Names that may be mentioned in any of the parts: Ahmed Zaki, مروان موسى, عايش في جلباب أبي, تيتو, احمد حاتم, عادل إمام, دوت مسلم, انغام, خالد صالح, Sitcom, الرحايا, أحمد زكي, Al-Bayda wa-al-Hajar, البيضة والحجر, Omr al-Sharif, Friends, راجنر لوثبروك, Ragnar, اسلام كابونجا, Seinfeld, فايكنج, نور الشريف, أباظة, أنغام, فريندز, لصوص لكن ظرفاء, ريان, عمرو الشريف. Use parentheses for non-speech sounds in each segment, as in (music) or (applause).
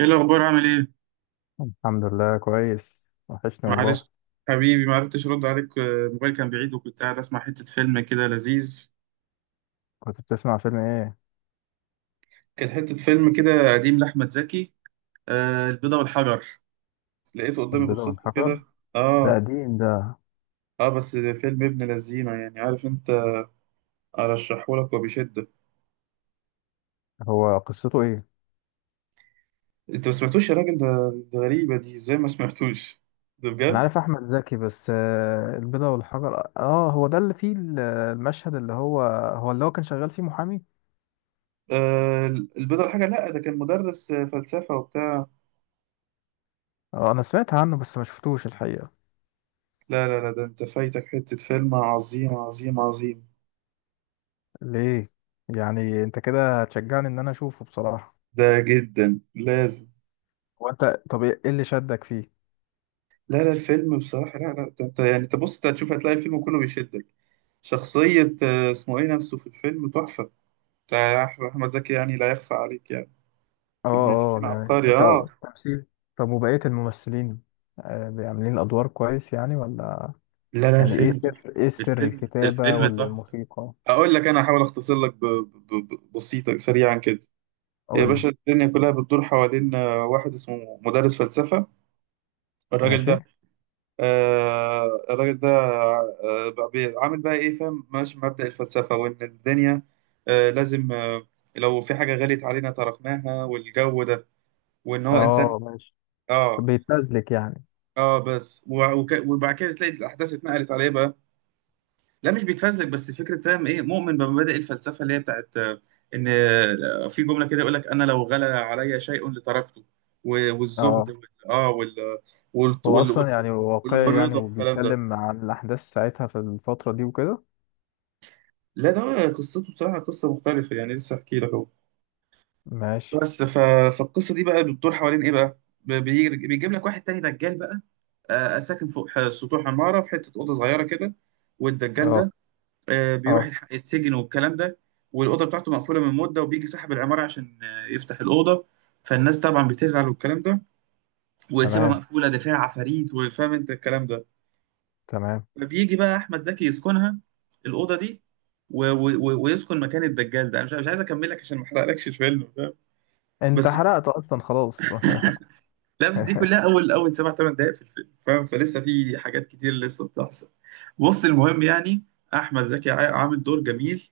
ايه الاخبار؟ عامل ايه؟ الحمد لله كويس، وحشني والله. معلش. حبيبي ما عرفتش ارد عليك، الموبايل كان بعيد وكنت قاعد اسمع حته فيلم كده لذيذ. كنت بتسمع فيلم ايه؟ كانت حته فيلم كده قديم لاحمد زكي. آه، البيضه والحجر. لقيته قدامي البيضة بالصدفه والحجر، كده. ده اه. قديم ده. اه، بس ده فيلم ابن لذينه، يعني عارف انت. ارشحه لك وبشده. هو قصته ايه؟ انت ما سمعتوش يا راجل ده؟ ده غريبه دي، ازاي ما سمعتوش (laughs) ده انا بجد. عارف احمد زكي بس البيضة والحجر، اه هو ده اللي فيه المشهد اللي هو هو اللي كان شغال فيه محامي. آه، البيضه والحجر. لا ده كان مدرس، فلسفه وبتاع. اه انا سمعت عنه بس ما شفتوش الحقيقة. لا لا لا، ده انت فايتك حته فيلم عظيم عظيم عظيم. ليه؟ يعني انت كده هتشجعني ان انا اشوفه بصراحة؟ ده جدا لازم. هو انت، طب ايه اللي شدك فيه؟ لا لا الفيلم بصراحة، لا لا ده انت يعني انت، بص انت هتشوف، هتلاقي الفيلم كله بيشدك. شخصية، اسمه ايه نفسه في الفيلم تحفة. بتاع أحمد زكي يعني لا يخفى عليك يعني. اه ابن اه، الذين يعني عبقري اه. تمثيل؟ طب وبقية الممثلين عاملين الادوار كويس يعني ولا؟ لا لا يعني ايه الفيلم تحفة. سر ايه سر الفيلم الكتابة الفيلم ولا تحفة. الموسيقى؟ أقول لك، أنا هحاول أختصر لك، بسيطة سريعا كده. يا قول لي. باشا، الدنيا كلها بتدور حوالين واحد اسمه مدرس فلسفة. الراجل ماشي. ده، الراجل ده بقى، عامل بقى ايه فاهم، ماشي مبدأ الفلسفة، وان الدنيا لازم لو في حاجة غليت علينا تركناها والجو ده، وان هو انسان. اه ماشي. اه. بيتنزلك يعني؟ اه بس، وبعد كده تلاقي الاحداث اتنقلت عليه بقى. لا مش بيتفزلك، بس فكرة، فاهم، ايه، مؤمن بمبادئ الفلسفة اللي هي بتاعت، ان في جملة كده يقول لك انا لو غلى علي شيء لتركته. والزهد اه، وال هو وال- اصلا يعني وال- واقعي يعني والرضا والكلام ده. وبيتكلم عن الاحداث ساعتها في الفترة دي وكده؟ لا ده قصته بصراحة قصة مختلفة، يعني لسه احكي لك اهو. ماشي. بس فالقصة دي بقى بتدور حوالين ايه بقى. بيجيب لك واحد تاني دجال بقى، ساكن فوق سطوح عمارة في حتة أوضة صغيرة كده. والدجال اه ده، بيروح اه. يتسجن والكلام ده. والأوضة بتاعته مقفولة من مدة، وبيجي صاحب العمارة عشان يفتح الأوضة. فالناس طبعا بتزعل والكلام ده، ويسيبها تمام، مقفولة ده فيها عفاريت وفاهم انت الكلام ده. تمام. فبيجي بقى احمد زكي يسكنها، الاوضه دي، ويسكن مكان الدجال ده. انا مش عايز اكمل لك عشان ما احرقلكش الفيلم، فاهم. انت بس. حرقت اصلا خلاص (laughs) لا بس دي كلها اول، 7 8 دقائق في الفيلم، فاهم، فلسه في حاجات كتير لسه بتحصل. بص المهم يعني، احمد زكي عامل دور جميل.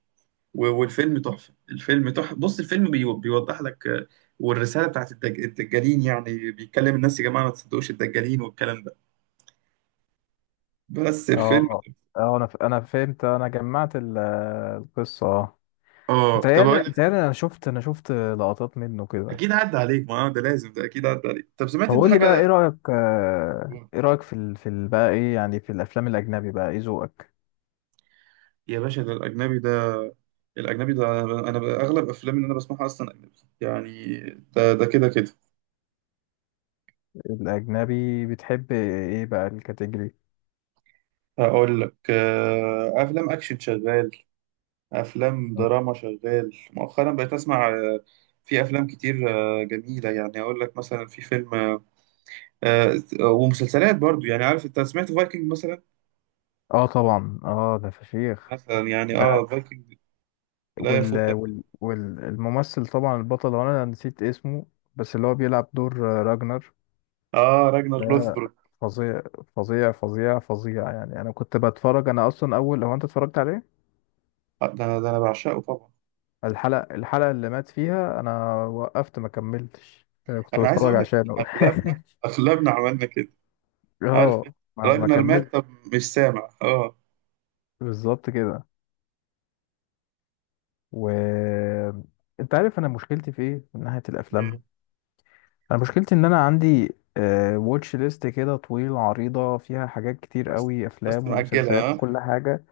والفيلم تحفه، الفيلم تحفه، بص الفيلم بيوضح لك، والرساله بتاعت الدجالين، يعني بيتكلم الناس، يا جماعه ما تصدقوش الدجالين والكلام ده. بس الفيلم. اه اه، انا انا فهمت، انا جمعت القصة اه. اه طب متهيألي متهيألي انا شفت، انا شفت لقطات منه كده. اكيد عدى عليك، ما ده لازم، ده اكيد عدى عليك. طب سمعت طب انت قول لي بقى ايه حاجه؟ رأيك، يا ايه رأيك في بقى ايه يعني في الافلام الاجنبي؟ بقى ايه ذوقك باشا، ده الأجنبي ده. الأجنبي ده، أنا أغلب أفلام اللي أنا بسمعها أصلا أجنبي يعني، ده ده كده كده. الاجنبي؟ بتحب ايه بقى الكاتيجوري؟ هقول لك، أفلام أكشن شغال، أفلام مم. دراما شغال، مؤخرا بقيت أسمع، في أفلام كتير جميلة، يعني أقول لك مثلا في فيلم ومسلسلات برضو، يعني عارف أنت، سمعت فايكنج مثلا؟ اه طبعا اه، ده فشيخ مثلا يعني ده. فايكنج لا يفوتك. والممثل طبعا البطل، وانا نسيت اسمه بس اللي هو بيلعب دور راجنر أه راجنر ده. لوثبروك. فظيع، فظيع فظيع فظيع يعني. انا كنت بتفرج، انا اصلا اول، هو انت اتفرجت عليه؟ ده أنا بعشقه طبعا. الحلقة اللي مات فيها انا وقفت ما كملتش، كنت أنا عايز بتفرج أقول لك إن عشانه أغلبنا، (laughs) أغلبنا عملنا كده. عارف اه ما راجنر مات كملت. طب، مش سامع اه. بالظبط كده. و انت عارف انا مشكلتي في ايه من ناحيه الافلام؟ إيه؟ انا مشكلتي ان انا عندي واتش ليست كده طويله عريضه فيها حاجات كتير بس، قوي، بس افلام مأجلها ومسلسلات اه. وكل حاجه.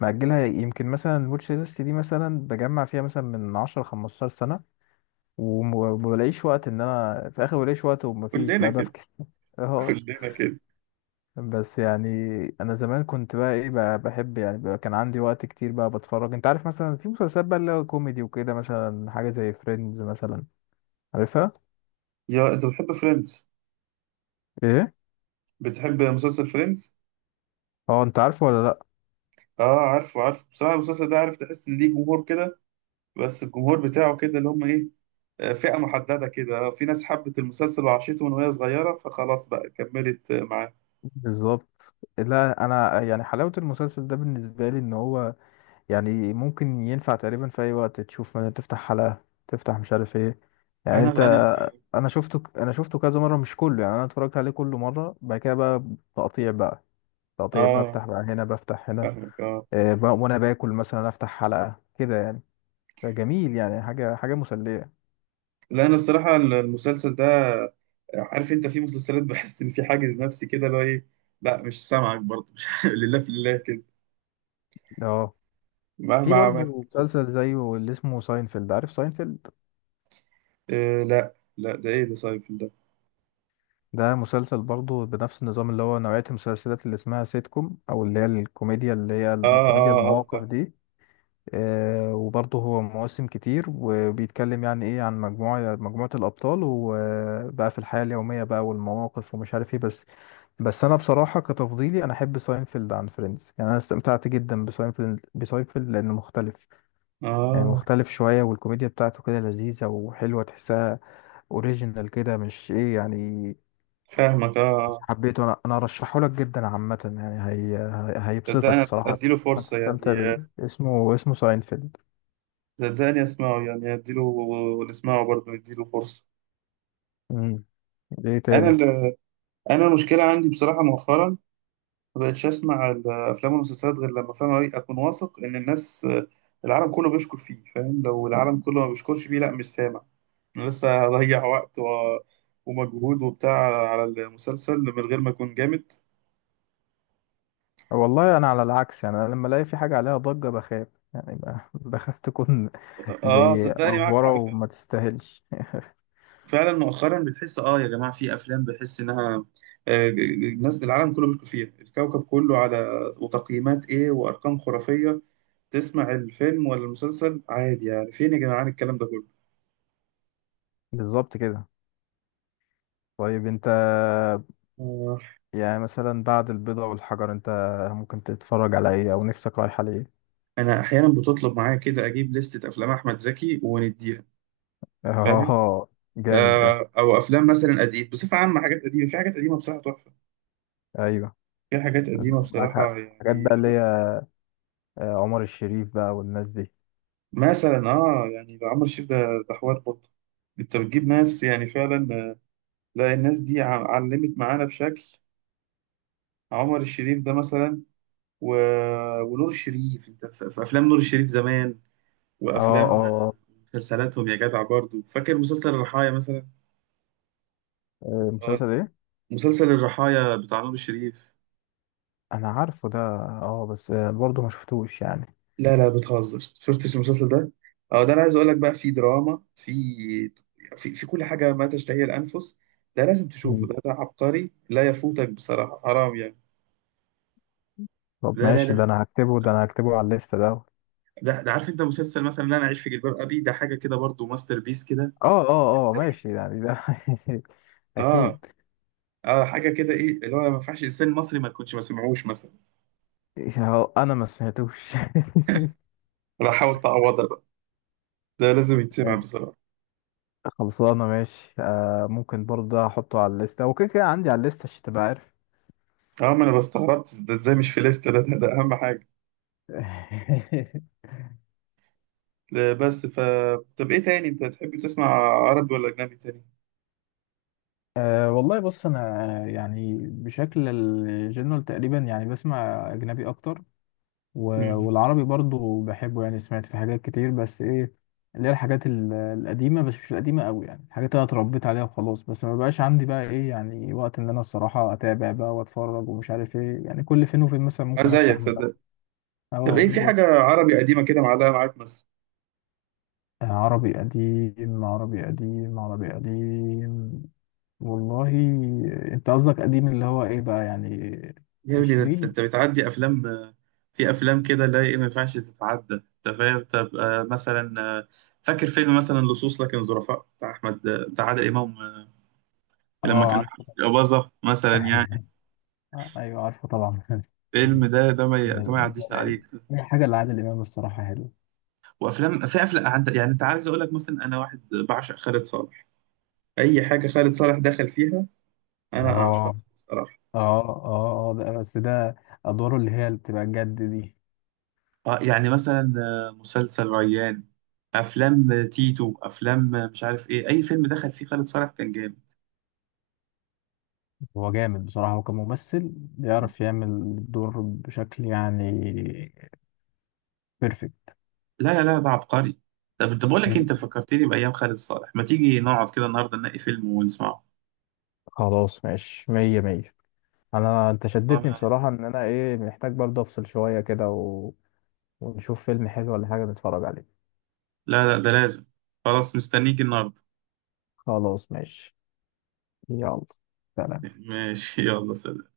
مأجلها، يمكن مثلا الواتش ليست دي مثلا بجمع فيها مثلا من 10 15 سنه، وما بلاقيش وقت، ان انا في الاخر بلاقيش وقت ومفيش كلنا بقى كده. بفكس. اه، كلنا كده. بس يعني انا زمان كنت بقى ايه بقى بحب يعني، بقى كان عندي وقت كتير بقى بتفرج. انت عارف مثلا في مسلسلات بقى اللي هو كوميدي وكده، مثلا حاجه زي فريندز مثلا، عارفها؟ يا انت بتحب فريندز؟ ايه؟ بتحب مسلسل فريندز؟ اه، انت عارفه ولا لا؟ اه عارفه عارفه، بصراحة المسلسل ده عارف، تحس ان ليه جمهور كده، بس الجمهور بتاعه كده اللي هم ايه، فئة محددة كده، في ناس حبت المسلسل وعاشته من وهي صغيرة فخلاص بقى كملت معاه. بالظبط. لا انا يعني حلاوه المسلسل ده بالنسبه لي ان هو يعني ممكن ينفع تقريبا في اي وقت تشوف. مثلا تفتح حلقه، تفتح مش عارف ايه، يعني انا انت. انا انا شفته كذا مره، مش كله يعني. انا اتفرجت عليه كله مره، بعد كده بقى تقطيع بقى، تقطيع اه، بفتح بقى هنا، بفتح هنا. فاهمك اه. وانا باكل مثلا افتح حلقة كده يعني، فجميل يعني، حاجة مسلية. لا انا بصراحة المسلسل ده، عارف انت في مسلسلات بحس ان في حاجز نفسي كده اللي هو ايه. لا مش سامعك برضه مش (laughs) لله في الله كده، اه، في مهما برضه عملت. مسلسل زيه اللي اسمه ساينفيلد، عارف ساينفيلد؟ آه، لا لا ده ايه ده سايفل ده؟ ده مسلسل برضه بنفس النظام اللي هو نوعية المسلسلات اللي اسمها سيت كوم، او اللي هي اه الكوميديا اه اه المواقف فاهم. دي. آه، وبرضه هو مواسم كتير، وبيتكلم يعني ايه عن مجموعة الابطال وبقى في الحياة اليومية بقى والمواقف ومش عارف ايه. بس، بس انا بصراحه كتفضيلي انا احب ساينفيلد عن فريندز يعني. انا استمتعت جدا بساينفيلد لانه مختلف يعني، اه مختلف شويه، والكوميديا بتاعته كده لذيذه وحلوه تحسها اوريجينال كده، مش ايه يعني. فاهمك اه. اه حبيته انا، انا ارشحه لك جدا عامه يعني. هيبسطك صدقني، الصراحه، اديله فرصة، هتستمتع يعني بيه. اسمه ساينفيلد. صدقني اسمعه، يعني اديله، نسمعه برضه نديله فرصة. امم. ايه انا تاني؟ انا المشكلة عندي بصراحة مؤخرا، ما بقتش اسمع الافلام والمسلسلات غير لما فاهم أوي، اكون واثق ان الناس العالم كله بيشكر فيه، فاهم، لو العالم كله ما بيشكرش فيه لا مش سامع، انا لسه هضيع (laughs) وقت ومجهود وبتاع على المسلسل من غير ما اكون جامد. والله انا على العكس يعني. انا لما الاقي في حاجه عليها ضجه بخاف، يعني بخاف تكون (laughs) اه زي صدقني معاك افوره حق وما فعلا، تستاهلش. فعلا مؤخرا بتحس، يا جماعه في افلام بحس انها، الناس العالم كله بيشكر فيها الكوكب كله، على وتقييمات ايه وارقام خرافيه، تسمع الفيلم ولا المسلسل عادي، يعني فين يا جدعان الكلام ده كله؟ بالظبط كده. طيب انت آه. يعني، مثلا بعد البيضة والحجر، انت ممكن تتفرج على ايه او نفسك رايحة ليه؟ انا احيانا بتطلب معايا كده اجيب لستة افلام احمد زكي ونديها، (laughs) فاهم. اه، جامد ده. او افلام مثلا قديم بصفه عامه، حاجات قديمه، في حاجات قديمه بصراحه تحفه، ايوه. في حاجات قديمه معاك حق. بصراحه حاجات يعني بقى اللي هي عمر الشريف بقى والناس دي. مثلا. اه يعني ده عمرو الشريف ده، ده حوار برضه. انت بتجيب ناس يعني فعلا، لا الناس دي علمت معانا بشكل. عمر الشريف ده مثلا، و... ونور الشريف، انت في افلام نور الشريف زمان، اه وافلام اه آه. مسلسلاتهم، يا جدع برضه فاكر مسلسل الرحايا مثلا، آه، مسلسل آه، ايه؟ مسلسل الرحايا بتاع نور الشريف. انا عارفه ده اه، بس برضه ما شفتوش يعني. لا لا بتهزر، شفتش المسلسل ده؟ اه ده انا عايز اقول لك بقى، في دراما، في، في كل حاجه ما تشتهي الانفس. ده لازم تشوفه، مم. ده ده عبقري لا يفوتك بصراحه حرام يعني. طب لا لا ماشي، لا، ده انا هكتبه، ده انا هكتبه على الليسته ده اه. ده عارف انت مسلسل مثلا اللي انا عايش في جلباب ابي ده، حاجه كده برضو ماستر بيس كده. اه اه ماشي يعني ده (laughs) اه اكيد. اه، حاجه كده ايه اللي هو ما ينفعش انسان مصري ما يكونش ما سمعوش مثلا. اه، انا ما سمعتوش (laughs) انا حاول تعوضها بقى، ده لازم يتسمع بصراحه. خلصانة ماشي، آه ممكن برضه أحطه على الليستة، وكده كده عندي على الليستة عشان تبقى عارف. اه ما انا بستغربت ده ازاي مش في ليست، ده اهم حاجه. (laughs) لا، بس طب ايه تاني انت تحب تسمع، عربي ولا اجنبي تاني؟ أه والله بص انا يعني بشكل الجنرال تقريبا يعني بسمع اجنبي اكتر، امم. والعربي برضو بحبه يعني، سمعت في حاجات كتير بس ايه، اللي هي القديمه، بس مش القديمه قوي يعني، الحاجات اللي انا اتربيت عليها وخلاص. بس ما بقاش عندي بقى ايه يعني وقت ان انا الصراحه اتابع بقى واتفرج ومش عارف ايه يعني. كل فين وفين مثلا انا ممكن افتح زيك مسلسل. صدق. طب اه ايه، في بالظبط. حاجه عربي قديمه كده معلقه معاك مثلا؟ عربي قديم، والله. انت قصدك قديم اللي هو ايه بقى يعني؟ يا ابني، ده انت عشرين؟ أنت بتعدي افلام، في افلام كده لا ايه ما ينفعش تتعدى انت فاهم، طب مثلا فاكر فيلم مثلا لصوص لكن ظرفاء بتاع احمد، بتاع عادل امام، لما اه كان عارفه معاه أباظة مثلا يعني. (laughs) آه، ايوه عارفه طبعا (laughs) الفيلم ده، ده ما ي- ده ما ده يعديش رايق. عليك. اي حاجه لعادل امام الصراحه حلوه. وافلام، في افلام يعني انت عايز اقول لك مثلا، انا واحد بعشق خالد صالح، اي حاجه خالد صالح دخل فيها انا اعشق اه بصراحه. اه اه. اه ده بس ده، ادواره اللي هي اللي بتبقى جد دي. يعني مثلا، مسلسل ريان، افلام تيتو، افلام مش عارف ايه، اي فيلم دخل فيه خالد صالح كان جامد. هو جامد بصراحه، هو كممثل بيعرف يعمل الدور بشكل يعني بيرفكت. لا لا لا ده عبقري. طب انت، بقول لك مم. انت فكرتني بايام خالد صالح، ما تيجي نقعد كده النهارده نلاقي فيلم ونسمعه. خلاص ماشي، مية مية. انت شدتني أنا- بصراحة ان انا ايه، محتاج برضه افصل شوية كده ونشوف فيلم حلو ولا حاجة نتفرج عليه. لا لا ده لازم. خلاص مستنيك النهارده. خلاص ماشي، يلا سلام. (laughs) ماشي، يلا سلام.